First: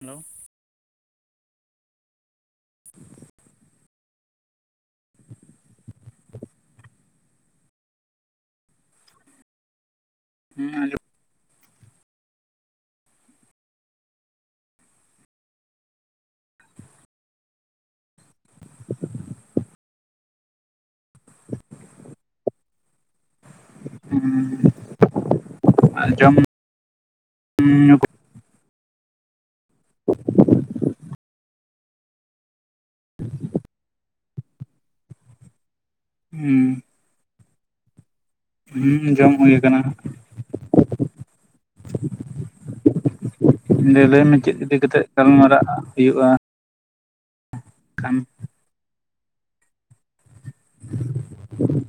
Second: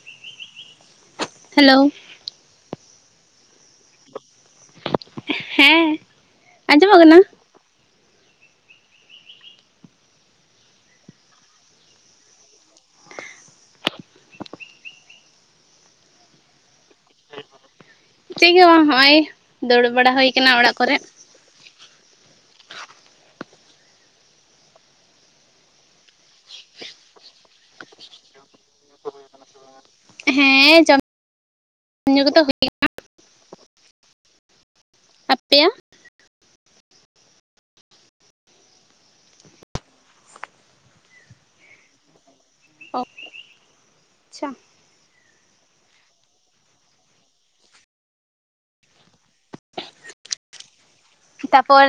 Hello hello ᱦᱮᱸ ᱟᱸᱡᱚᱢᱚᱜ ᱠᱟᱱᱟ? ᱦᱮᱸ ᱟᱸᱡᱚᱢ ᱪᱮᱫ ᱜᱮ ᱵᱟᱝ, ᱦᱚᱜ ᱚᱭ ᱫᱩᱲᱩᱵ ᱵᱟᱲᱟ ᱦᱩᱭ ᱠᱟᱱᱟ ᱚᱲᱟᱜ ᱠᱚᱨᱮ᱾ ᱦᱩᱸ ᱟᱸᱡᱚᱢ [unintelligible] ᱦᱮᱸ ᱦᱮᱸ ᱡᱚᱢ [inaudible] ᱡᱚᱢ ᱧᱩ ᱠᱚᱫᱚ ᱦᱩᱭ [inaudible] ᱟᱯᱮᱭᱟᱜ ᱦᱩᱸ ᱦᱩᱸ ᱡᱚᱢ ᱦᱳᱭ ᱠᱟᱱᱟ᱾ ᱞᱟᱹᱭ ᱢᱮ ᱟᱪᱪᱷᱟ ᱪᱮᱫ ᱤᱫᱤ ᱠᱟᱛᱮᱫ ᱜᱟᱞᱢᱟᱨᱟᱜ ᱦᱩᱭᱩᱜᱼᱟ, ᱠᱷᱟᱱ [inaudible] ᱛᱟᱯᱚᱨ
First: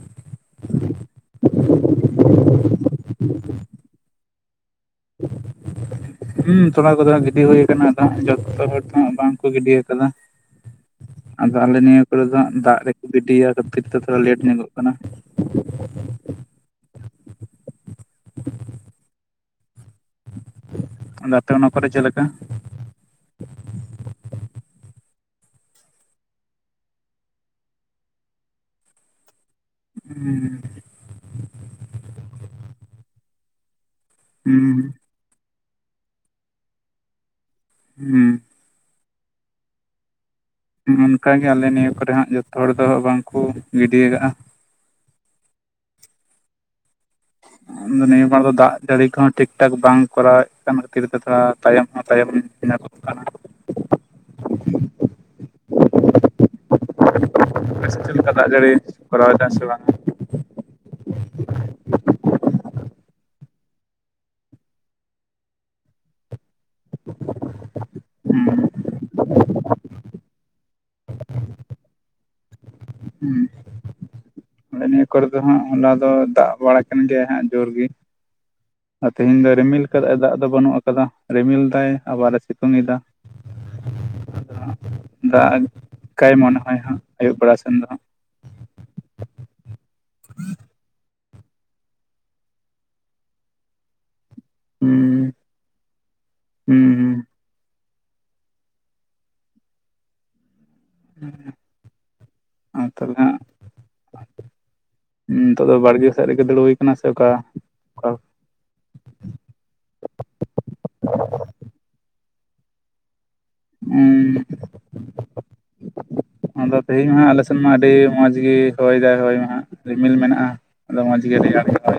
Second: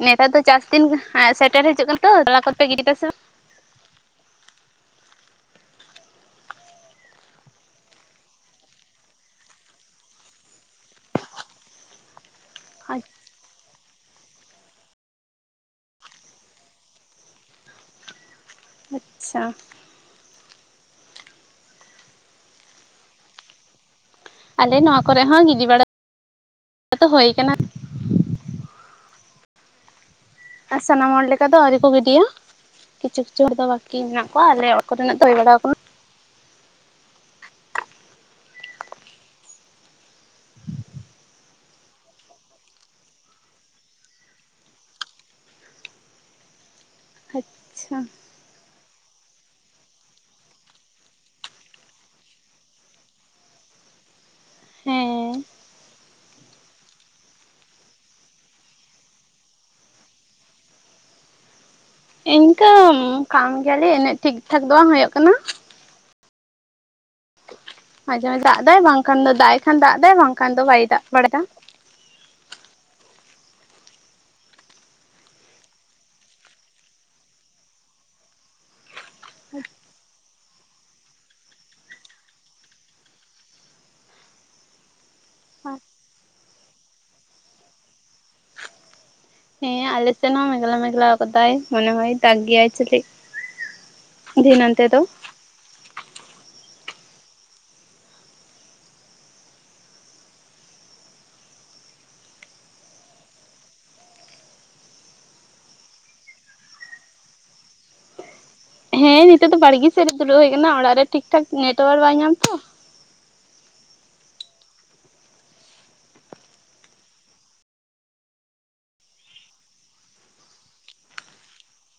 ᱱᱮᱛᱟᱨ ᱫᱚ ᱪᱟᱥ ᱫᱤᱱ ᱥᱮᱴᱮᱨ ᱦᱤᱡᱩᱜ ᱠᱟᱱ ᱛᱚ, ᱛᱚᱞᱟ ᱠᱚ ᱯᱮ ᱜᱤᱰᱤ ᱠᱮᱫᱟ ᱥᱮ ᱵᱟᱝ? ᱦᱩᱸ ᱛᱚᱞᱟ ᱠᱚᱫᱚ ᱜᱤᱰᱤ ᱦᱩᱭ ᱟᱠᱟᱱᱟ᱾ ᱟᱫᱚ ᱡᱚᱛᱚ ᱦᱚᱲ ᱫᱚ ᱦᱟᱸᱜ ᱵᱟᱝ ᱠᱚ ᱜᱤᱰᱤ ᱟᱠᱟᱫᱟ᱾ ᱟᱫᱚ ᱟᱞᱮ ᱱᱤᱭᱟᱹ ᱠᱚᱨᱮ ᱫᱚ ᱫᱟᱜ ᱵᱟᱝ ᱨᱮᱠᱚ ᱜᱤᱰᱤᱭᱟ ᱠᱷᱟᱹᱛᱤᱨ ᱛᱮ ᱛᱷᱚᱲᱟ ᱞᱮᱴ ᱧᱚᱜᱚᱜ ᱠᱟᱱᱟ᱾ ᱟᱪᱪᱷᱟ ᱟᱫᱚ ᱟᱯᱮ ᱚᱱᱟ ᱠᱚᱨᱮ ᱪᱮᱫ ᱞᱮᱠᱟ? ᱟᱞᱮ ᱱᱚᱣᱟ ᱠᱚᱨᱮ ᱦᱚᱸ ᱜᱤᱰᱤ ᱵᱟᱲᱟ ᱫᱚ ᱦᱳᱭ ᱠᱟᱱᱟ᱾ ᱦᱩᱸ ᱟᱨ ᱥᱟᱱᱟᱢ ᱦᱚᱲ ᱞᱮᱠᱟ ᱫᱚ ᱟᱹᱣᱨᱤ ᱠᱚ ᱜᱤᱰᱤᱭᱟ ᱾ ᱠᱤᱪᱷᱩ ᱠᱤᱪᱷᱩ ᱦᱚᱲ ᱫᱚ ᱵᱟᱹᱠᱤ ᱢᱮᱱᱟᱜᱼᱼ ᱠᱚᱣᱟ ᱟᱞᱮ ᱦᱩᱸ ᱠᱚ ᱨᱮᱱᱟᱜ ᱫᱚ ᱦᱳᱭ ᱵᱟᱲᱟ ᱦᱩᱸ ᱚᱱᱠᱟᱜᱮ ᱟᱞᱮ ᱱᱤᱭᱟᱹ ᱠᱚᱨᱮ ᱦᱟᱸᱜ ᱡᱚᱛᱚ ᱦᱚᱲ ᱫᱚ ᱵᱟᱝᱠᱚ ᱜᱤᱰᱤ ᱟᱠᱟᱜᱼᱟ᱾ ᱟᱪᱪᱷᱟ ᱱᱤᱭᱟᱹ ᱵᱟᱨ ᱫᱚ ᱫᱟᱜ ᱡᱟᱹᱲᱤ ᱠᱚᱦᱚᱸ ᱴᱷᱤᱠ ᱴᱷᱟᱠ ᱵᱟᱝ ᱠᱚᱨᱟᱣ ᱮᱫ ᱠᱟᱱ ᱠᱷᱟᱹᱛᱤᱨ ᱛᱮ, ᱛᱷᱚᱲᱟ ᱛᱟᱭᱚᱢ ᱦᱚᱸ ᱛᱟᱭᱚᱢ ᱮᱱᱟ᱾ [unintelligible] ᱦᱮᱸ ᱟᱯᱮ ᱥᱮ ᱪᱮᱫ ᱞᱮᱠᱟ ᱫᱟᱜ ᱡᱟᱹᱲᱤ ᱠᱚᱨᱟᱣ ᱮᱫᱟ ᱥᱮ ᱵᱟᱝ᱾ ᱤᱱᱠᱟᱹ ᱠᱷᱟᱢ ᱠᱷᱮᱭᱟᱞᱤ ᱤᱱᱟᱹ ᱴᱷᱤᱠᱴᱷᱟᱠ ᱫᱚ ᱵᱟᱝ ᱦᱳᱭᱳᱜ ᱠᱟᱱᱟ᱾ [inaudible] ᱫᱚᱢᱮ ᱫᱟᱜ ᱦᱩᱸ ᱮᱜᱟᱭ ᱵᱟᱝᱠᱷᱟᱱ ᱫᱚ ᱫᱟᱜ ᱮ ᱠᱷᱟᱱ ᱫᱟᱜ ᱮᱫᱟᱭ ᱵᱟᱝᱠᱷᱟᱱ ᱫᱚ ᱵᱟᱭ ᱫᱟᱜ ᱵᱟᱲᱟᱭᱼᱟ᱾ ᱦᱩᱸ ᱟᱞᱮ ᱱᱤᱭᱟᱹ ᱠᱚᱨᱮ ᱫᱚ ᱦᱟᱸᱜ, ᱦᱚᱞᱟ ᱫᱚ ᱫᱟᱜ ᱵᱟᱲᱟ ᱠᱟᱱ ᱜᱮᱭᱟ ᱦᱟᱸᱜ ᱡᱳᱨ ᱜᱮ᱾ ᱛᱮᱦᱮᱧ ᱫᱚ ᱨᱤᱢᱤᱞ ᱟᱠᱟᱫᱟᱭ ᱫᱟᱜ ᱫᱚ ᱵᱟᱹᱱᱩᱜ ᱟᱠᱟᱫᱟ᱾ ᱨᱤᱢᱤᱞ ᱫᱟᱭ ᱟᱵᱟᱨ ᱮ ᱥᱤᱛᱩᱝ ᱮᱫᱟ᱾ [inaudible] ᱟᱫᱚ, ᱫᱟᱜ ᱠᱟᱭ ᱢᱚᱱᱮ ᱦᱚᱭ ᱟᱹᱭᱩᱵ ᱵᱮᱲᱟ ᱥᱮᱱ ᱫᱚ᱾ ᱦᱮᱸ ᱟᱞᱮ ᱥᱮᱱ ᱦᱚᱸ ᱢᱮᱜᱞᱟ ᱢᱮᱜᱞᱟ ᱠᱟᱫᱟᱭ ᱢᱚᱱᱮ ᱦᱚᱭ ᱫᱟᱜ ᱜᱮᱭᱟᱭ ᱥᱮ ᱪᱮᱫ᱾ ᱟᱫᱚ ᱱᱚᱱᱛᱮ ᱫᱚᱼᱼ ᱦᱩᱸ ᱦᱩᱸ ᱟᱸ ᱛᱟᱦᱞᱮ ᱦᱟᱸᱜᱼᱼ ᱱᱤᱛᱚᱜ ᱫᱚ ᱵᱟᱲᱜᱮ ᱥᱮ ᱨᱮᱜᱮ ᱫᱩᱲᱩᱯ ᱦᱳᱭ ᱟᱠᱟᱱᱟ ᱥᱮ ᱚᱠᱟ? ᱚᱠᱟ ᱦᱮᱸ ᱱᱤᱛᱚᱜ ᱫᱚ ᱵᱟᱲᱜᱮ ᱥᱮᱫ ᱨᱮ ᱫᱩᱲᱩᱵ ᱦᱳᱭ ᱟᱠᱟᱱᱟ, ᱚᱲᱟᱜ ᱨᱮ ᱴᱷᱤᱠ ᱴᱷᱟᱠ ᱱᱮᱴᱚᱣᱟᱨᱠ ᱵᱟᱭ ᱧᱟᱢᱟ ᱛᱚ᱾ ᱦᱩᱸ [inaudible] ᱟᱫᱚ ᱛᱮᱦᱮᱧ ᱢᱟ ᱦᱟᱸᱜ ᱟᱞᱮᱥᱱ ᱢᱟ ᱟᱹᱰᱤ ᱢᱚᱸᱡᱽ ᱜᱤ ᱦᱚᱭ ᱫᱟᱭ ᱦᱚᱭ ᱢᱟ ᱦᱟᱜ ᱨᱤᱢᱤᱞ ᱢᱮᱱᱟᱜᱼᱟ ᱾ ᱟᱫᱚ ᱢᱚᱡᱽ ᱜᱮ ᱨᱮᱭᱟᱲ ᱜᱮ ᱦᱚᱭᱼᱼ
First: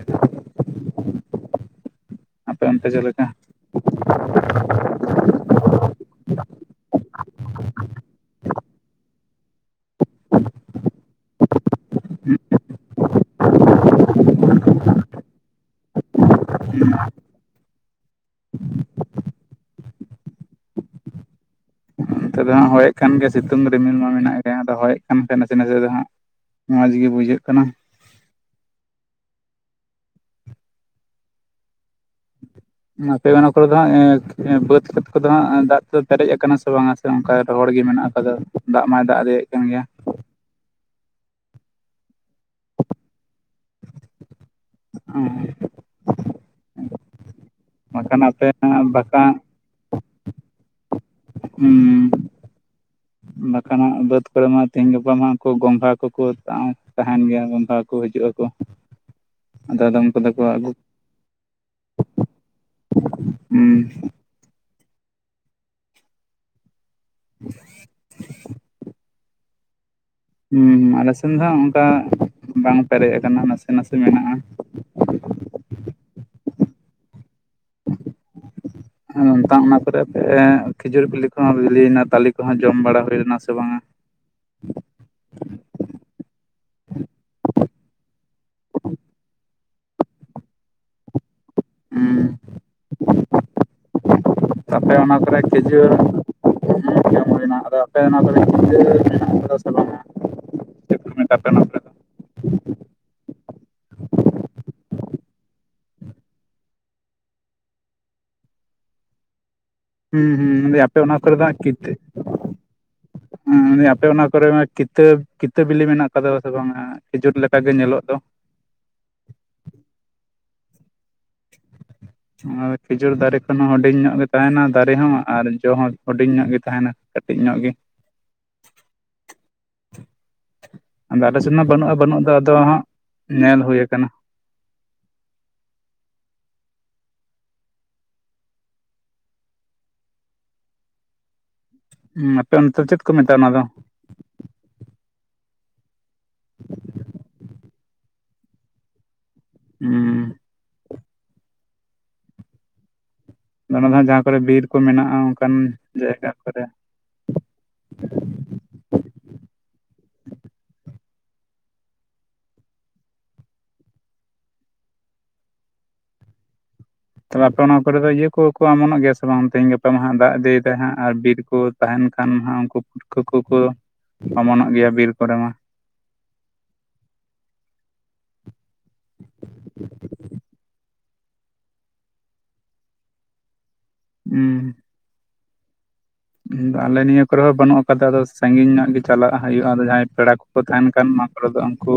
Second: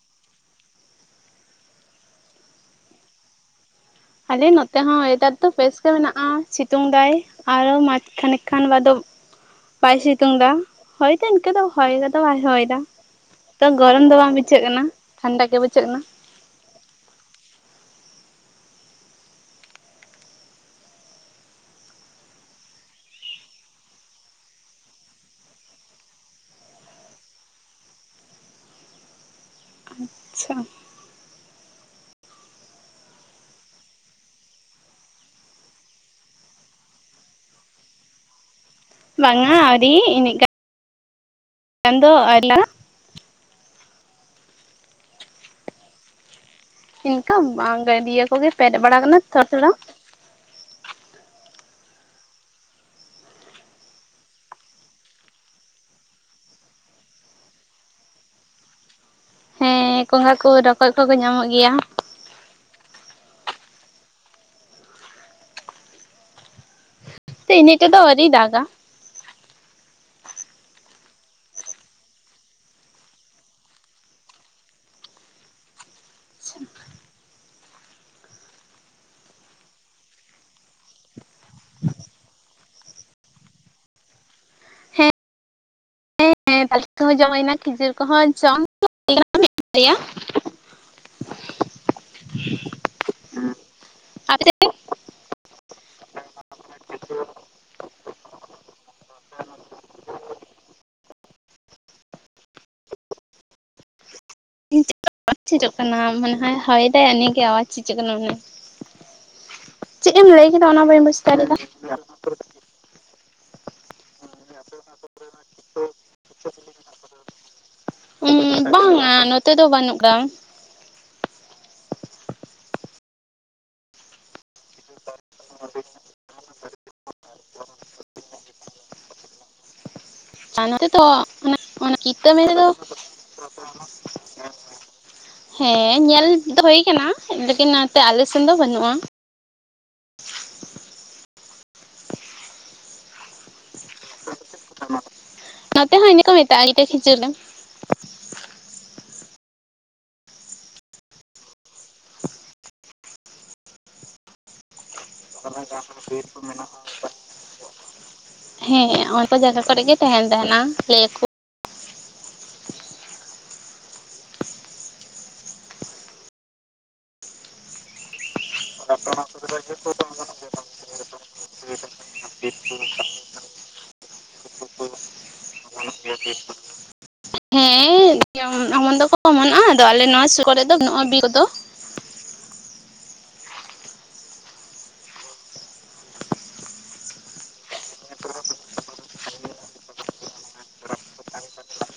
ᱟᱯᱮ ᱚᱱᱛᱮ ᱪᱮᱫ ᱞᱮᱠᱟ? ᱟᱞᱮ ᱱᱚᱛᱮ ᱦᱚᱸ ᱚᱭᱮᱫᱟᱨ ᱫᱚ ᱵᱮᱥ ᱜᱮ ᱢᱮᱱᱟᱜᱼᱟ, ᱥᱤᱛᱩᱝ ᱫᱟᱭ ᱾ ᱟᱨᱚ ᱢᱟᱡ ᱠᱷᱟᱱᱮ ᱠᱷᱟᱱ ᱵᱟᱫᱚᱼᱼ ᱵᱟᱭ ᱥᱤᱛᱩᱝ ᱫᱟ, ᱦᱚᱭ ᱫᱚ ᱤᱱᱠᱟᱹ ᱫᱚ ᱦᱚᱭ ᱠᱚᱫᱚ ᱦᱩᱸ ᱵᱟᱭ ᱦᱚᱭ ᱫᱟ ᱾ ᱛᱚ ᱜᱚᱨᱚᱢ ᱫᱚ ᱵᱟᱝ ᱵᱩᱡᱷᱟᱹᱜ ᱠᱟᱱᱟ ᱴᱷᱟᱱᱰᱟ ᱜᱮ ᱵᱩᱡᱷᱟᱹᱜ ᱠᱟᱱᱟ ᱾ ᱦᱮᱸ [unintelligible] ᱱᱮᱛᱮ ᱫᱚ ᱦᱚᱭᱮᱫ ᱠᱷᱟᱱ ᱜᱮᱭᱟ ᱥᱤᱛᱩᱝ ᱨᱤᱢᱤᱞ ᱢᱟ ᱢᱮᱱᱟᱜ ᱜᱮ, ᱟᱫᱚ ᱦᱚᱭᱮᱫ ᱠᱟᱱ ᱠᱷᱟᱱ ᱱᱟᱥᱮ ᱱᱟᱥᱮ ᱫᱚ ᱦᱟᱸᱜᱼᱼ ᱢᱚᱡᱽ ᱜᱮ ᱵᱩᱡᱷᱟᱹᱜ ᱠᱟᱱᱟ ᱾ ᱟᱪᱪᱷᱟ [inaudible] ᱟᱯᱮ ᱚᱱᱟ ᱠᱚᱨᱮ ᱫᱚ ᱦᱟᱸᱜ ᱵᱟᱹᱫᱽ ᱠᱷᱮᱛ ᱠᱚᱫᱚ ᱦᱟᱸᱜ ᱫᱟᱜ ᱛᱮ ᱯᱮᱨᱮᱡ ᱟᱠᱟᱱᱟ ᱥᱮ ᱵᱟᱝ? ᱥᱮ ᱚᱱᱠᱟ ᱨᱚᱦᱚᱲ ᱜᱮ ᱢᱮᱱᱟᱜ ᱟᱠᱟᱫᱟ, ᱫᱟᱜ ᱢᱟᱭ ᱫᱟᱜ ᱤᱫᱤᱭᱮᱫ ᱠᱟᱱ ᱜᱮᱭᱟ ᱾ ᱮᱜ ᱮᱱᱮᱜ ᱜᱟᱼᱼ ᱪᱟᱸᱫᱚ ᱟᱭᱞᱟᱼᱼ ᱚᱸ ᱤᱱᱠᱟᱹᱵᱟᱝ ᱜᱮ ᱵᱟᱠᱷᱟᱱ ᱜᱟᱹᱰᱟᱹᱭᱟᱹ ᱟᱯᱮ ᱠᱚᱜᱮ ᱯᱮᱨᱮ ᱵᱟᱲᱟ ᱠᱟᱱᱟ ᱵᱟᱠᱟ ᱛᱷᱚᱲᱟ ᱛᱷᱚᱲᱟ ᱾ ᱦᱩᱸ [inaudible] ᱵᱟᱠᱷᱟᱱ ᱦᱟᱸᱜ ᱵᱟᱹᱫᱽ ᱠᱚᱨᱮ ᱢᱟ ᱛᱮᱦᱤᱧ ᱜᱟᱯᱟ ᱢᱟ ᱩᱱᱠᱩ ᱜᱚᱝᱜᱷᱟ ᱠᱚᱠᱚ ᱛᱟᱦᱮᱱ ᱜᱮᱭᱟ ᱜᱚᱝᱜᱷᱟ ᱠᱚ ᱦᱤᱡᱩᱜ ᱟᱠᱚ ᱾ ᱦᱮᱸ ᱜᱚᱸᱜᱷᱟ ᱠᱚ ᱨᱚᱠᱚᱡ ᱠᱚᱠᱚ ᱧᱟᱢᱚᱜ ᱜᱮᱭᱟ ᱾ ᱦᱩᱸ ᱤᱱᱟᱹᱜ ᱛᱮᱫᱚ ᱟᱹᱣᱨᱤ ᱫᱟᱜᱟ ᱾ ᱦᱩᱸ ᱦᱩᱸ ᱟᱞᱮᱥᱱ ᱫᱚ ᱦᱟᱸᱜ ᱚᱱᱠᱟ ᱵᱟᱝ ᱯᱮᱨᱮᱡ ᱟᱠᱟᱱᱟ ᱱᱟᱥᱮ ᱱᱟᱥᱮ ᱢᱮᱱᱟᱜᱼᱟ ᱾ [inaudible] ᱚᱱᱮ ᱚᱝᱠᱟ ᱚᱱᱟ ᱠᱚᱨᱮ ᱠᱷᱤᱡᱩᱨ ᱵᱤᱞᱤ ᱠᱚᱦᱚᱸ ᱵᱤᱞᱤᱭᱮᱱᱟ, ᱛᱟᱞᱤ ᱠᱚᱦᱚᱸ ᱡᱚᱢ ᱵᱟᱲᱟ ᱦᱩᱭ ᱞᱮᱱᱟ ᱥᱮ ᱵᱟᱝᱟ? ᱦᱮᱸ ᱛᱟᱞᱮ ᱠᱚᱦᱚᱸ ᱡᱚᱢ ᱦᱩᱭᱱᱟ ᱠᱷᱤᱡᱩᱨ ᱠᱚᱦᱚᱸ ᱡᱚᱢ ᱦᱩᱭᱮᱱᱟ ᱢᱤᱫ ᱵᱟᱨᱟᱭᱟ ᱾ ᱦᱩᱸ ᱦᱮᱸ [unintelligible] ᱛᱟᱯᱮ ᱚᱱᱟ ᱠᱚᱨᱮ ᱠᱷᱮᱡᱩᱨ ᱦᱩᱸᱼᱼ ᱡᱚᱢ ᱦᱩᱭ ᱱᱟ ᱟᱫᱚ ᱟᱯᱮ ᱚᱱᱟ ᱠᱚᱨᱮᱜ ᱠᱤᱛᱟᱹ ᱢᱮᱱᱟᱜ ᱠᱟᱫᱟ ᱥᱮ ᱵᱟᱝᱟ? ᱫᱚ? ᱪᱮᱡᱚᱜ ᱠᱟᱱᱟ ᱢᱟᱱᱮ ᱦᱚᱭ ᱦᱟᱭᱮᱫᱟᱭ ᱤᱱᱟᱹᱜᱮ ᱟᱣᱟᱡᱽ ᱪᱤᱡᱩᱜ ᱠᱟᱱᱟ, ᱢᱟᱱᱮᱼᱼ ᱪᱮᱫ ᱮᱢ ᱦᱩᱸ ᱞᱟᱹᱭ ᱦᱩᱸ ᱠᱮᱫᱟ ᱢᱮᱱᱫᱟᱹᱧ ᱚᱱᱟ ᱟᱯᱮ ᱵᱟᱹᱧ ᱵᱩᱡᱽ ᱫᱟᱲᱮᱭᱟᱫᱟ ᱾ ᱦᱩᱸ ᱟᱯᱮ ᱚᱱᱟᱯᱼᱼ ᱠᱚᱨᱮ ᱢᱟ ᱠᱤᱛᱟᱹ ᱠᱤᱛᱟᱹᱵᱤᱞᱤ ᱢᱮᱱᱟᱜ ᱠᱟᱫᱟ ᱥᱮ ᱵᱟᱝᱟ, ᱠᱷᱤᱡᱩᱨ ᱞᱮᱠᱟᱜ ᱜᱮ ᱧᱮᱞᱚᱜ ᱫᱚ ᱾ ᱵᱟᱝᱼᱟ ᱱᱚᱛᱮ ᱫᱚ ᱵᱟᱹᱱᱩᱜ ᱠᱟᱫᱟ ᱾ ᱠᱷᱤᱡᱩᱨ ᱫᱟᱨᱮ ᱠᱷᱚᱱ ᱦᱚᱸ ᱦᱩᱰᱤᱧ ᱧᱚᱜ ᱜᱮ ᱛᱟᱦᱮᱱᱟ ᱫᱟᱨᱮ ᱦᱚᱸ ᱟᱨ ᱡᱚ ᱦᱚᱸ ᱾ ᱦᱩᱰᱤᱧ ᱧᱚᱜ ᱜᱮ ᱛᱟᱦᱮᱱᱟ ᱠᱟᱹᱴᱤᱡ ᱧᱚᱜ ᱜᱮ ᱾ ᱱᱚᱛᱮ ᱫᱚ ᱟᱫᱚ ᱟᱞᱮ ᱥᱮᱫ ᱚᱱᱟ ᱢᱟ ᱚᱱᱟ ᱵᱟᱹᱱᱩᱜᱼᱟ ᱵᱟᱹᱱᱩᱜ ᱠᱤᱛᱟᱹ ᱫᱚ ᱢᱮᱱ ᱟᱫᱚ ᱦᱟᱸᱜ ᱧᱮᱞ ᱦᱳᱭ ᱟᱠᱟᱱᱟ, ᱾ ᱦᱮᱸ, ᱧᱮᱞ ᱫᱚ ᱦᱳᱭ ᱟᱠᱟᱱᱟ ᱞᱮᱠᱤᱱ ᱱᱛᱮ ᱟᱞᱮ ᱥᱮᱱ ᱫᱚ ᱵᱟᱹᱱᱩᱜᱼᱟ ᱾ ᱦᱩᱸ ᱟᱯᱮ ᱚᱱᱛᱮ ᱪᱮᱫ ᱠᱚ ᱢᱮᱛᱟᱜᱼᱟ ᱚᱱᱟ ᱫᱚ? ᱱᱚᱛᱮ ᱦᱚᱸ ᱤᱱᱟᱹ ᱠᱚ ᱢᱮᱛᱟᱜᱼᱟ ᱠᱤᱛᱟᱹ ᱠᱷᱤᱡᱩᱨᱢ ᱾ ᱦᱩᱺ ᱾ ᱚᱱᱟ ᱫᱚ ᱡᱟᱦᱟᱸ ᱠᱚᱨᱮ ᱵᱤᱨ ᱠᱚ ᱢᱮᱱᱟᱜᱼᱟ ᱚᱱᱠᱟᱱ ᱡᱟᱭᱜᱟ ᱠᱚᱨᱮ ᱾ ᱦᱮᱸ, ᱚᱱᱠᱟ ᱡᱟᱭᱜᱟ ᱠᱚᱨᱮ ᱜᱮ ᱛᱟᱦᱮᱱ ᱛᱟᱦᱮᱱᱟ ᱞᱟᱹᱭ ᱟᱠᱩ ᱾ ᱛᱚᱵᱮ ᱟᱯᱮ ᱚᱱᱟ ᱠᱚᱨᱮ ᱫᱚ ᱤᱭᱟᱹ ᱠᱚᱠᱚ ᱚᱢᱚᱱᱚᱜ ᱜᱮᱭᱟ ᱥᱮ ᱵᱟᱝ ᱛᱮᱦᱤᱧ ᱜᱟᱯᱟ ᱢᱟ ᱦᱟᱸᱜ ᱫᱟᱜ ᱤᱫᱤᱭᱮᱫᱟᱭ ᱦᱟᱸᱜ ᱟᱨ ᱵᱤᱨ ᱠᱚ, ᱛᱟᱦᱮᱱ ᱠᱷᱟᱱ ᱦᱟᱸᱜ ᱩᱱᱠᱩ ᱯᱩᱴ ᱠᱟᱹ ᱠᱚᱠᱚ ᱚᱢᱚᱱᱚᱜ ᱜᱮᱭᱟ ᱵᱤᱨ ᱠᱚᱨᱮ ᱢᱟ ᱾ ᱜᱟᱱᱚᱜ ᱜᱮᱭᱟ ᱵᱤᱨ ᱠᱚᱨᱮ ᱾ ᱦᱮᱸ-ᱤᱜ ᱡᱮᱚᱱ ᱚᱢᱚᱱ ᱫᱚᱠᱚ ᱚᱢᱚᱱᱚᱜᱼᱟ ᱟᱫᱚ ᱟᱞᱮ ᱱᱚᱣᱟ ᱥᱩᱨ ᱠᱚᱨᱮ ᱨᱮ ᱫᱚ ᱵᱟᱹᱱᱩᱜᱼᱟ ᱵᱤᱨ ᱠᱚᱫᱚ ᱾ ᱦᱩᱸ ᱾ ᱦᱩᱸ, ᱟᱞᱮ ᱱᱤᱭᱟᱹ ᱠᱚᱨᱮ ᱦᱚᱸ ᱵᱟᱹᱱᱩᱜ ᱟᱠᱟᱫᱟ ᱟᱫᱚ ᱥᱟᱺᱜᱤᱧ ᱧᱚᱜ ᱜᱮ ᱪᱟᱞᱟᱜ ᱦᱳᱭᱳᱜᱼᱟ ᱡᱟᱦᱟᱸᱭ ᱯᱮᱲᱟ ᱠ ᱠᱚ ᱛᱟᱦᱮᱱ ᱠᱷᱟᱱ ᱱᱚᱣᱟ ᱠᱚᱨᱮ ᱫᱚ ᱩᱱᱠᱩ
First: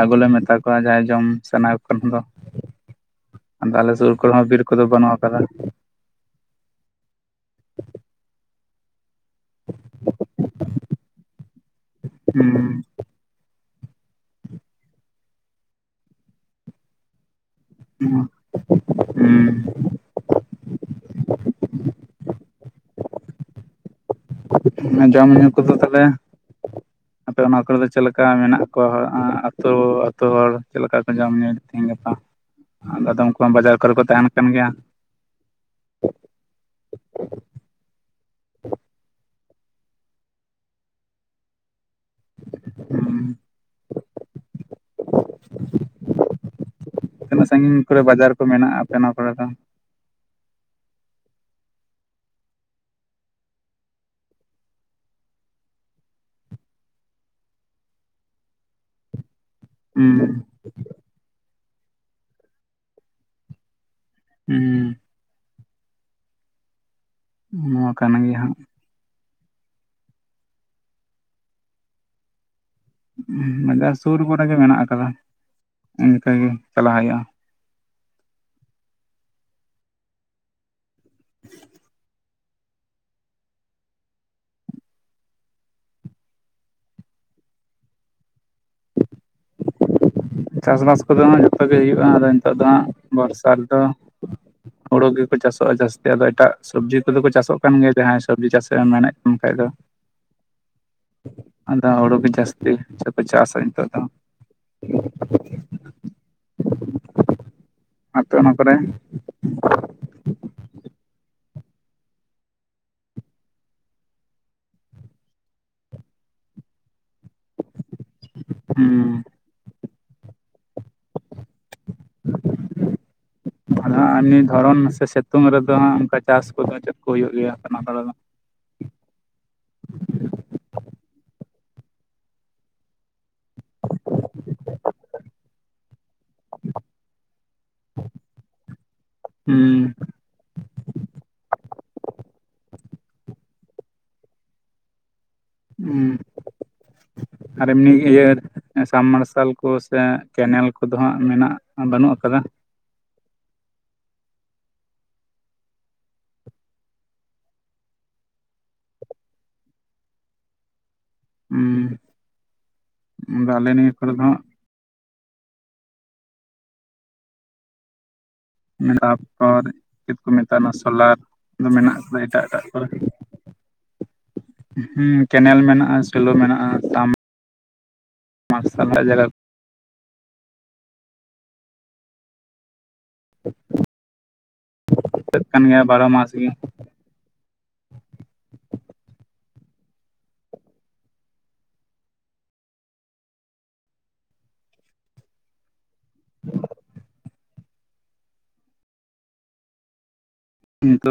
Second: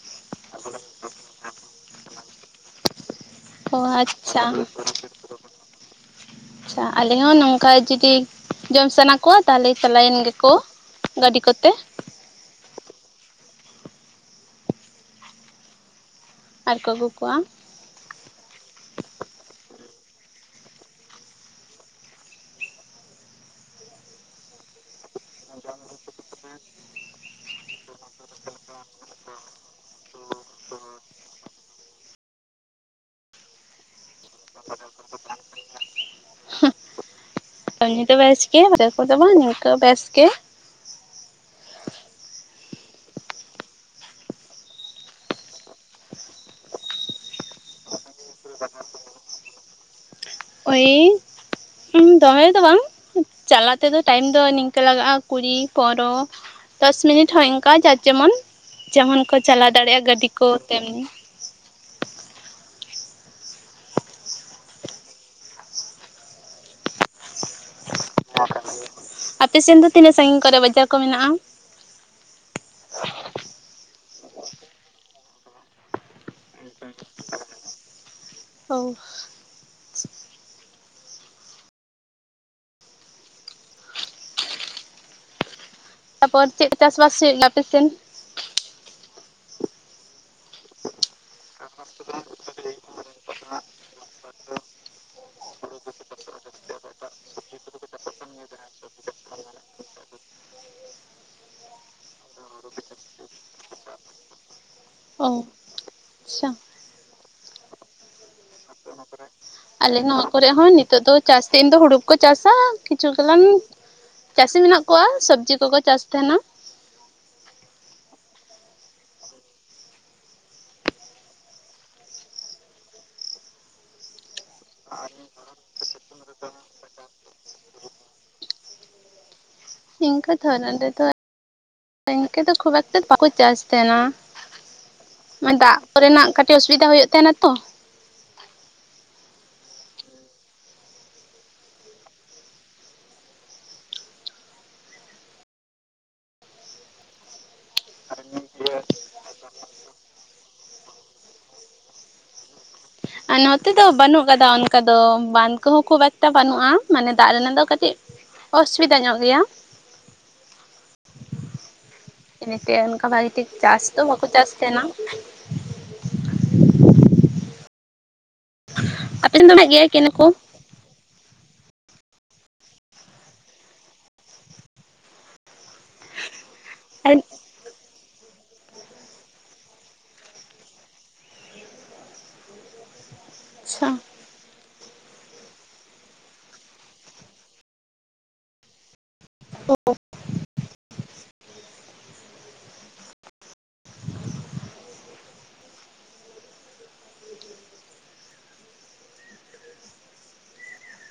ᱟᱹᱜᱩᱞᱮ ᱢᱮᱛᱟ ᱠᱚᱣᱟ ᱡᱟᱦᱟᱸᱭ ᱡᱚᱢ ᱥᱟᱱᱟ ᱠᱚ ᱠᱷᱟᱱ ᱫᱚ ᱾ ᱟᱫᱚ ᱚ ᱟᱞᱮ ᱥᱳᱨ ᱠᱚᱨᱮ ᱟᱪᱪᱷᱟ ᱦᱚᱸ ᱵᱤᱨ ᱠᱚᱫᱚ ᱵᱟᱹᱱᱩᱜ ᱟᱠᱟᱫᱟ ᱾ ᱟᱪ-ᱪᱷᱟ, ᱟᱞᱮ ᱦᱚᱸ ᱱᱚᱝᱠᱟ ᱡᱩᱫᱤ ᱡᱚᱢ ᱥᱟᱱᱟ ᱠᱚᱣᱟ ᱛᱟᱞᱦᱮ ᱪᱟᱞᱟᱭᱮᱱ ᱜᱮᱠᱚ᱾ ᱴᱷᱚᱜ, ᱜᱟᱹᱰᱤ ᱠᱚᱛᱮ ᱾ ᱠᱷᱚᱴᱚ-ᱠᱷᱚᱴ ᱦᱩᱸ ᱾ ᱟᱡᱠᱚ ᱟᱹᱜᱩ ᱠᱚᱣᱟ ᱾ ᱩᱸ-ᱠᱷᱚᱴ-ᱠᱷᱚᱴᱚ-ᱠᱷᱚᱴ-ᱦᱩᱹ ᱾ ᱡᱚᱢᱧᱩ ᱠᱚᱫᱚ ᱛᱟᱞᱦᱮ? ᱦ [inaudible] ᱴᱤᱡ-ᱴᱤᱡ ᱯᱮ ᱚᱱᱟ ᱟᱛᱳ ᱨᱮ ᱪᱮᱫ ᱞᱮᱠᱟ ᱢᱮᱱᱟᱜ ᱠᱚᱣᱟ ᱟᱹᱛᱩ ᱟᱹᱛᱩ ᱦᱚᱲ ᱪᱮᱫ ᱞᱮᱠᱟ ᱠᱚ ᱡᱚᱢᱧᱩᱭᱮᱫ ᱛᱮᱦᱮᱧ ᱜᱟᱯᱟ? ᱵᱮᱫᱚᱢ ᱠᱚᱢ ᱵᱟᱡᱟᱨ ᱠᱚᱨᱮ ᱠᱚ ᱛᱟᱦᱮᱱ ᱠᱟᱱ ᱜᱮᱭᱟ ᱾ ᱩᱱᱤ ᱫᱚ ᱵᱟᱭ ᱪᱠᱟᱹᱭᱟ ᱨᱮᱥᱚ ᱫᱚ ᱵᱟᱝ ᱱᱤᱝᱠᱟᱹ ᱵᱮᱥ ᱜᱮ ᱾ [inaudible] ᱴᱷᱚᱜ-ᱴᱷᱚᱜ, ᱴᱷᱚᱜ ᱾ ᱛᱤᱱᱟᱹᱜ ᱥᱟᱺᱜᱤᱧ ᱠᱚᱨᱮ ᱵᱟᱡᱟᱨ ᱠᱚ ᱢᱮᱱᱟᱜᱼᱟ ᱟᱯᱮ ᱚᱱᱟ ᱠᱚᱨᱮ ᱫᱚ? ᱳᱭ-ᱤᱻ ᱾ ᱩᱧ, ᱫᱚᱢᱮ ᱫᱚ ᱵᱟᱝ ᱪᱟᱞᱟ ᱛᱮᱫᱚ ᱴᱟᱭᱤᱢ ᱫᱚ ᱱᱤᱝᱠᱟᱹ ᱞᱟᱜᱟᱜᱼᱟ ᱠᱩᱲᱤ ᱯᱚᱱᱨᱚ ᱾ ᱫᱚᱥ ᱢᱤᱱᱤᱴ ᱦᱚᱸ ᱤᱝᱠᱟ ᱡᱟᱨ ᱡᱮᱢᱚᱱ, ᱡᱮᱢᱚᱱ ᱠᱚ ᱪᱟᱞᱟᱣ ᱫᱟᱲᱮᱭᱟᱜᱼᱟ ᱜᱟᱹᱰᱤ ᱦᱩᱸ ᱠᱚ ᱛᱮᱹᱢᱱᱤ ᱾ ᱦᱩ, ᱺ ᱾ ᱱᱚᱣᱟ ᱠᱟᱱ ᱜᱮ ᱦᱟᱸᱜ ᱾ ᱟᱯᱮ ᱥᱮᱱ ᱫᱚ ᱛᱤᱱᱟᱹᱜ ᱥᱟᱺᱜᱤᱧ ᱠᱚᱨᱮ ᱵᱟᱡᱟᱨ ᱠᱚ ᱢᱮᱱᱟᱜᱼᱟ? ᱤᱦᱚ, ᱵᱟᱡᱟᱨ ᱥᱩᱨ ᱠᱚᱨᱮ ᱜᱮ ᱢᱮᱱᱟᱜ ᱠᱟᱫᱟ ᱤᱱᱠᱟᱹ ᱜᱮ ᱪᱟᱞᱟᱜ ᱦᱳᱭᱳᱜᱼᱟ ᱾ ᱦᱟᱹ-ᱩᱥ-ᱥ ᱾ ᱛᱟᱯᱚᱨ ᱪᱮᱫ ᱪᱟᱥᱵᱟᱥ ᱦᱩᱭᱩᱜᱼᱟ ᱟᱯᱮᱥᱮᱱ? ᱪᱟᱥᱵᱟᱥ ᱠᱚᱫᱚ ᱡᱚᱛᱚ ᱜᱮ ᱦᱩᱭᱩᱜᱼᱟ ᱟᱫᱚ ᱱᱤᱛᱚᱜ ᱫᱚ ᱦᱟᱸᱜ ᱵᱚᱨᱥᱟ ᱨᱮᱫᱚ ᱦᱳᱲᱳ ᱜᱮᱠᱚ ᱪᱟᱥᱚᱜᱼᱟ ᱡᱟᱹᱥᱛᱤ ᱟᱫᱚ ᱮᱴᱟᱜ ᱥᱚᱵᱽᱡᱤ ᱠᱚᱫᱚ ᱠᱚ ᱪᱟᱥᱚᱜ ᱠᱟᱱ ᱜᱮᱭᱟ ᱡᱟᱦᱟᱸᱭ ᱥᱚᱵᱽᱡᱤ ᱪᱟᱥ ᱨᱮ ᱢᱮᱱᱮᱫ ᱠᱟᱱ ᱠᱷᱟᱡ ᱫᱚ ᱾ ᱦ [inaudible] ᱰᱷᱮᱠᱚᱡ-ᱥᱮ ᱾ ᱟᱫᱚ ᱦᱳᱲᱳ ᱜᱮ ᱡᱟᱹᱥᱛᱤ ᱥᱮᱯᱮ ᱪᱟᱥᱟ ᱱᱤᱛᱚᱜ ᱫᱚ? ᱚ ᱟᱪᱪᱷᱟ ᱟᱯᱮ ᱚᱱᱟ ᱠᱚᱨᱮ? ᱟᱞᱮ ᱱᱚᱣᱟ ᱠᱚᱨᱮᱜ ᱦᱚᱸ ᱱᱤᱛᱚᱜ ᱫᱚ ᱪᱟᱥᱛᱮᱱ ᱫᱚ ᱦᱳᱲᱳᱠᱚ ᱪᱟᱥᱟ ᱠᱤᱪᱷᱩ ᱜᱚᱞᱟᱱ ᱪᱟᱹᱥᱤ ᱢᱮᱱᱟᱜ ᱠᱚᱣᱟ ᱥᱚᱵᱽᱡᱤ ᱠᱚᱠᱚ ᱪᱟᱥ ᱛᱟᱦᱮᱱᱟ ᱾ ᱩᱺ ᱾ ᱟᱫᱚ ᱦᱟᱸᱜ ᱱᱤᱭᱟᱹᱫᱷᱚᱨᱚᱱ ᱥᱮ ᱥᱤᱛᱩᱝ ᱨᱮᱫᱚ ᱦᱟᱜ ᱚᱱᱠᱟ ᱪᱟᱥ ᱠᱚᱫᱚ ᱪᱮᱫ ᱠᱚ ᱦᱩᱭᱩᱜ ᱜᱮᱭᱟ ᱚᱱᱟ ᱠᱚᱨᱮ ᱫᱚ? ᱤᱱᱠᱟᱹ ᱫᱷᱚᱨᱚᱱ ᱨᱮᱫᱚ, ᱤᱱᱠᱟᱹ ᱫᱚ ᱠᱷᱩᱵ ᱮᱠᱴᱟ ᱵᱟᱠᱚ ᱪᱟᱥ ᱛᱟᱦᱮᱱᱟ᱾ ᱢᱟᱱᱮ ᱫᱟᱜ ᱠᱚᱨᱮᱱᱟᱜ ᱠᱟᱹᱴᱤᱡ ᱚᱥᱩᱵᱤᱫᱟ ᱦᱩᱭᱩᱜ ᱛᱟᱦᱮᱱᱟ ᱛᱚ᱾ ᱦᱩᱸ᱾ ᱦᱩᱸ, ᱟᱨ ᱮᱢᱱᱤ ᱤᱭᱟᱹ ᱥᱟᱢ ᱢᱟᱨᱥᱟᱞ ᱠᱚ ᱥᱮ ᱠᱮᱱᱮᱞ ᱠᱚᱫᱚ ᱦᱟᱸᱜ ᱢᱮᱱᱟᱜ ᱵᱟᱹᱱᱩᱜ ᱟᱠᱟᱫᱟ᱾ ᱟᱨ ᱱᱚᱛᱮ ᱫᱚ ᱵᱟᱹᱱᱩᱜ ᱠᱟᱫᱟ ᱚᱱᱠᱟ ᱫᱚ ᱵᱟᱸᱫᱷ ᱠᱚᱦᱚᱸ ᱠᱷᱩᱵ ᱮᱠᱴᱟ ᱵᱟᱹᱱᱩᱜᱼᱟ ᱢᱟᱱᱮ ᱫᱟᱜ ᱨᱮᱱᱟᱜ ᱫᱚ ᱠᱟᱹᱴᱤᱡ ᱚᱥᱩᱵᱤᱫᱟ ᱧᱚᱜ ᱜᱮᱭᱟ᱾ ᱦᱩᱸ᱾ ᱤᱱᱟᱹᱛᱮ ᱚᱱᱠᱟ ᱵᱷᱟᱜᱤ ᱴᱷᱤᱠ ᱟᱫᱚ ᱟᱞᱮ ᱪᱟᱥ ᱱᱤᱭᱟᱹ ᱫᱚ ᱠᱚᱨᱮ ᱵᱟᱠᱚ ᱪᱟᱥ ᱛᱟᱦᱮᱱᱟ᱾ ᱟᱯᱮ ᱥᱮᱱ ᱫᱚ ᱛᱟᱨᱯᱚᱨ ᱢᱮᱱᱟᱜ ᱜᱮᱭᱟ ᱠᱮᱱᱮ ᱪᱮᱫ ᱠᱚ ᱢᱮᱛᱟᱜ ᱚᱱᱟ ᱥᱳᱞᱟᱨ ᱫᱚ ᱢᱮᱱᱟᱜ ᱠᱟᱫᱟ ᱮᱴᱟᱜ ᱮᱴᱟᱜ ᱠᱚᱨᱮ? ᱦᱮᱸ ᱠᱮᱱᱮᱞ ᱢᱮᱱᱟᱜᱼᱟ ᱥᱮᱞᱳ ᱢᱮᱱᱟᱜᱼᱟ ᱥᱟᱢ [inaudible] ᱢᱟᱨᱥᱟᱞ ᱨᱮᱱᱟᱜ ᱡᱟᱜᱟ [unintelligible] ᱟᱪᱪᱷᱟ [unintelligible] ᱠᱟᱱ ᱜᱮᱭᱟ ᱵᱟᱨᱚ ᱢᱟᱥ ᱜᱮ᱾ [unintelligible] ᱦᱤᱸ ᱛᱚ᱾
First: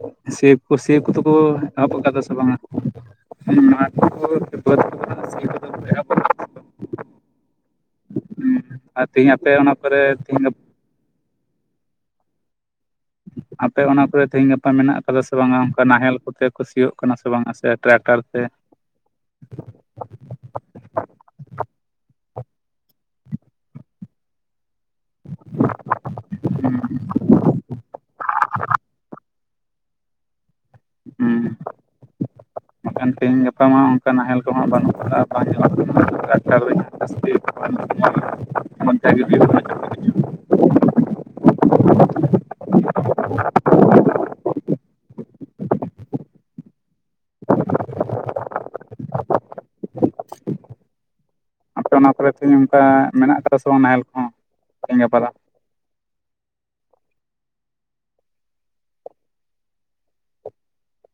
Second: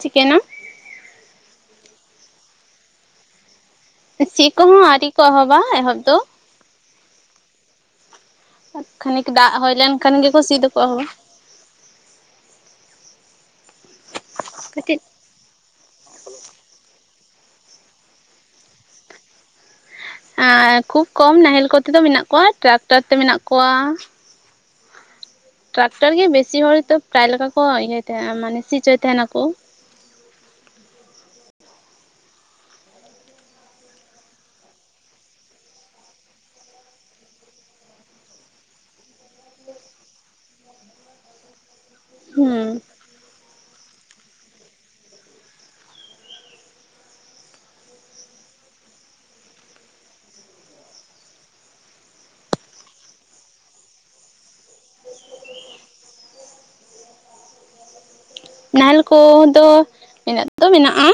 ᱪᱤᱠᱟᱹᱭᱮᱱᱟ ᱥᱮᱵᱽ ᱠᱚ ᱥᱮᱵᱽ ᱠᱚᱫᱚ ᱠᱚ ᱮᱦᱚᱵ ᱟᱠᱟᱫᱟ ᱥᱮ ᱵᱟᱝᱟ [unintelligible] ᱥᱤ ᱵᱟᱹᱫᱽ ᱠᱚᱦᱚᱸ ᱟᱨᱤ ᱠᱚ ᱥᱤ ᱮᱦᱚᱵᱟ ᱠᱚᱫᱚ ᱠᱚ ᱮᱦᱚᱵ ᱫᱚ᱾ ᱟᱠᱟᱫᱟ ᱦᱩᱸ ᱟᱨ ᱠᱷᱟᱹᱱᱤᱠ ᱛᱮᱦᱤᱧ ᱫᱟᱜ ᱟᱯᱮ ᱦᱩᱭ ᱚᱱᱟ ᱞᱮᱱ ᱠᱷᱟᱱ ᱠᱚᱨᱮ ᱜᱮᱠᱚ ᱛᱮᱦᱤᱧ ᱥᱤ ᱫᱚᱠᱚ ᱮᱦᱚᱵᱟ᱾ ᱟᱯᱮ ᱚᱱᱟ ᱠᱚᱨᱮ ᱛᱮᱦᱤᱧ ᱜᱟᱯᱟ ᱢᱮᱱᱟᱜ ᱠᱟᱹᱴᱤᱡ ᱟᱠᱟᱫᱟ ᱥᱮ ᱵᱟᱝᱟ ᱚᱱᱠᱟ ᱱᱟᱦᱮᱞ ᱠᱚᱛᱮ ᱠᱚ ᱥᱤᱭᱳᱜ ᱠᱟᱱᱟ ᱥᱮ ᱵᱟᱝ-ᱟ ᱥᱮ ᱴᱨᱟᱠᱴᱟᱨ ᱛᱮ? ᱮᱻ ᱠᱷᱩᱵ ᱠᱚᱢ ᱱᱟᱦᱮᱞ ᱠᱚᱛᱮ ᱫᱚ ᱢᱮᱱᱟᱜ ᱠᱚᱣᱟ ᱴᱨᱟᱠᱴᱟᱨ ᱛᱮ ᱢᱮᱱᱟᱜ ᱠᱚᱣᱟ᱾ ᱴᱨᱟᱠᱴᱟᱨ ᱜᱮ ᱵᱮᱥᱤ ᱦᱚᱲ ᱫᱚ ᱯᱨᱟᱭ ᱞᱮᱠᱟ ᱠᱚ ᱤᱭᱟᱹᱭ ᱛᱟᱦᱮᱸᱱᱟ ᱢᱟᱱᱮ ᱥᱤᱪᱚᱭ ᱛᱟᱦᱮᱸᱱᱟᱠᱚ᱾ ᱦᱩᱸ᱾ [inaudible] ᱠᱷᱟᱱ ᱛᱮᱦᱮᱧ ᱜᱟᱯᱟ ᱚᱱᱠᱟ ᱱᱟᱦᱮᱞ ᱠᱚᱦᱚᱸ ᱵᱟᱹᱱᱩᱜ ᱟᱠᱟᱟᱜᱼᱟ ᱵᱟᱝ ᱧᱮᱞᱚᱜ ᱠᱟᱱᱟ ᱰᱟᱠᱴᱟᱨ ᱡᱟᱹᱥᱛᱤ [unintelligible] ᱦᱩᱸ᱾ ᱟᱯᱮ ᱚᱱᱟ ᱠᱚᱨᱮ ᱛᱮᱦᱮᱧ ᱚᱱᱠᱟ ᱢᱮᱱᱟᱜ ᱠᱟᱫᱟ ᱥᱮ ᱵᱟᱝ-ᱟ ᱱᱟᱦᱮᱞ ᱠᱚᱦᱚᱸ, ᱛᱮᱦᱸᱧ ᱜᱟᱯᱟ ᱫᱚ? ᱱᱟᱦᱮᱞ ᱠᱚᱫᱚ ᱢᱮᱱᱟᱜ ᱫᱚ ᱢᱮᱱᱟᱜ-ᱟ᱾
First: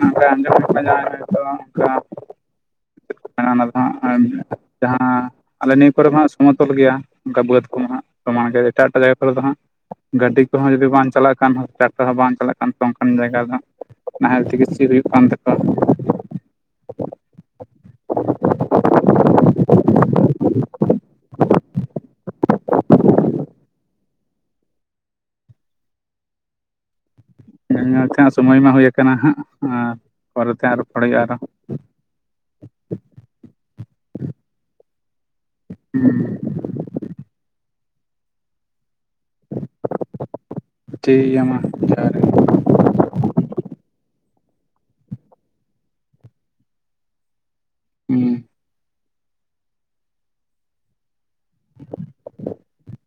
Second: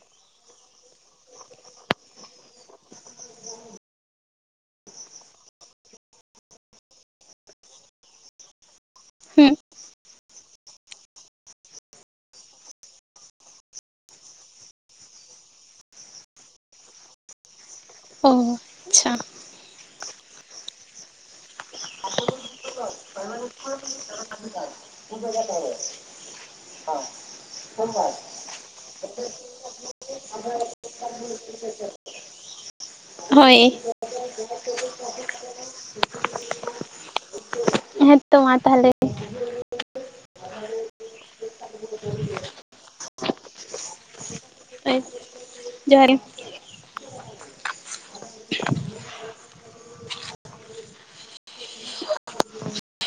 ᱱᱚᱝᱠᱟ ᱟᱸᱡᱚᱢᱚ ᱠᱟᱱᱟ ᱦᱳᱭᱛᱳ ᱚᱱᱠᱟ [unintelligible] ᱚᱱᱟ ᱫᱚ ᱦᱟᱸᱜ [unintelligible] ᱡᱟᱦᱟᱸ ᱟᱞᱮ ᱱᱤᱭᱟᱹ ᱠᱚᱨᱮ ᱫᱚ ᱦᱟᱜ ᱥᱚᱢᱚᱛᱚᱞ ᱜᱮᱭᱟ ᱚᱱᱠᱟ ᱵᱟᱹᱫᱽ ᱠᱚᱸ ᱥᱚᱢᱟᱱ ᱜᱮᱭᱟ ᱮᱴᱟᱜ ᱮᱴᱟᱜ ᱡᱟᱭᱜᱟ ᱠᱚᱨᱮ ᱫᱚ ᱦᱩᱸ ᱦᱟᱸᱜ ᱜᱟᱹᱰᱤ ᱠᱚᱦᱚᱸ ᱡᱩᱫᱤ ᱵᱟᱝ ᱪᱟᱞᱟᱜ ᱠᱷᱟᱱ ᱴᱨᱟᱠᱴᱟᱨ ᱦᱚᱸ ᱵᱟᱝ ᱪᱟᱞᱟᱜ ᱠᱷᱟᱱ ᱚᱱᱠᱟᱱ ᱡᱟᱭᱜᱟ ᱨᱮ ᱫᱚ ᱦᱟᱸᱜ ᱱᱟᱦᱮᱞ ᱛᱮᱜᱮ ᱥᱤ ᱦᱩᱭᱩᱜ ᱠᱟᱱ ᱛᱟᱠᱚᱣᱟ᱾ ᱚᱻ ᱟᱪᱪᱷᱟ᱾ [unintelligible] ᱧᱮᱞ ᱧᱮᱞ ᱛᱮ ᱦᱟᱜ ᱥᱚᱢᱚᱭ ᱢᱟ ᱦᱩᱭᱟᱠᱟᱱᱟ ᱦᱟᱸᱜ ᱟᱨ ᱯᱚᱨᱮᱛᱮ ᱨᱚᱯᱚᱲ ᱦᱩᱭᱩᱜ-ᱟ ᱟᱨᱦᱚᱸ᱾ [unintelligible] ᱦᱳᱭ᱾ ᱦᱩᱸ᱾ ᱦᱮᱸᱛᱚ ᱢᱟ ᱛᱟᱦᱚᱞᱮ᱾ ᱴᱷᱤᱠ ᱜᱮᱭᱟ ᱢᱟ, ᱡᱚᱦᱟᱨ᱾ ᱡᱚᱦᱟᱨ ᱦᱩᱸ [unintelligible]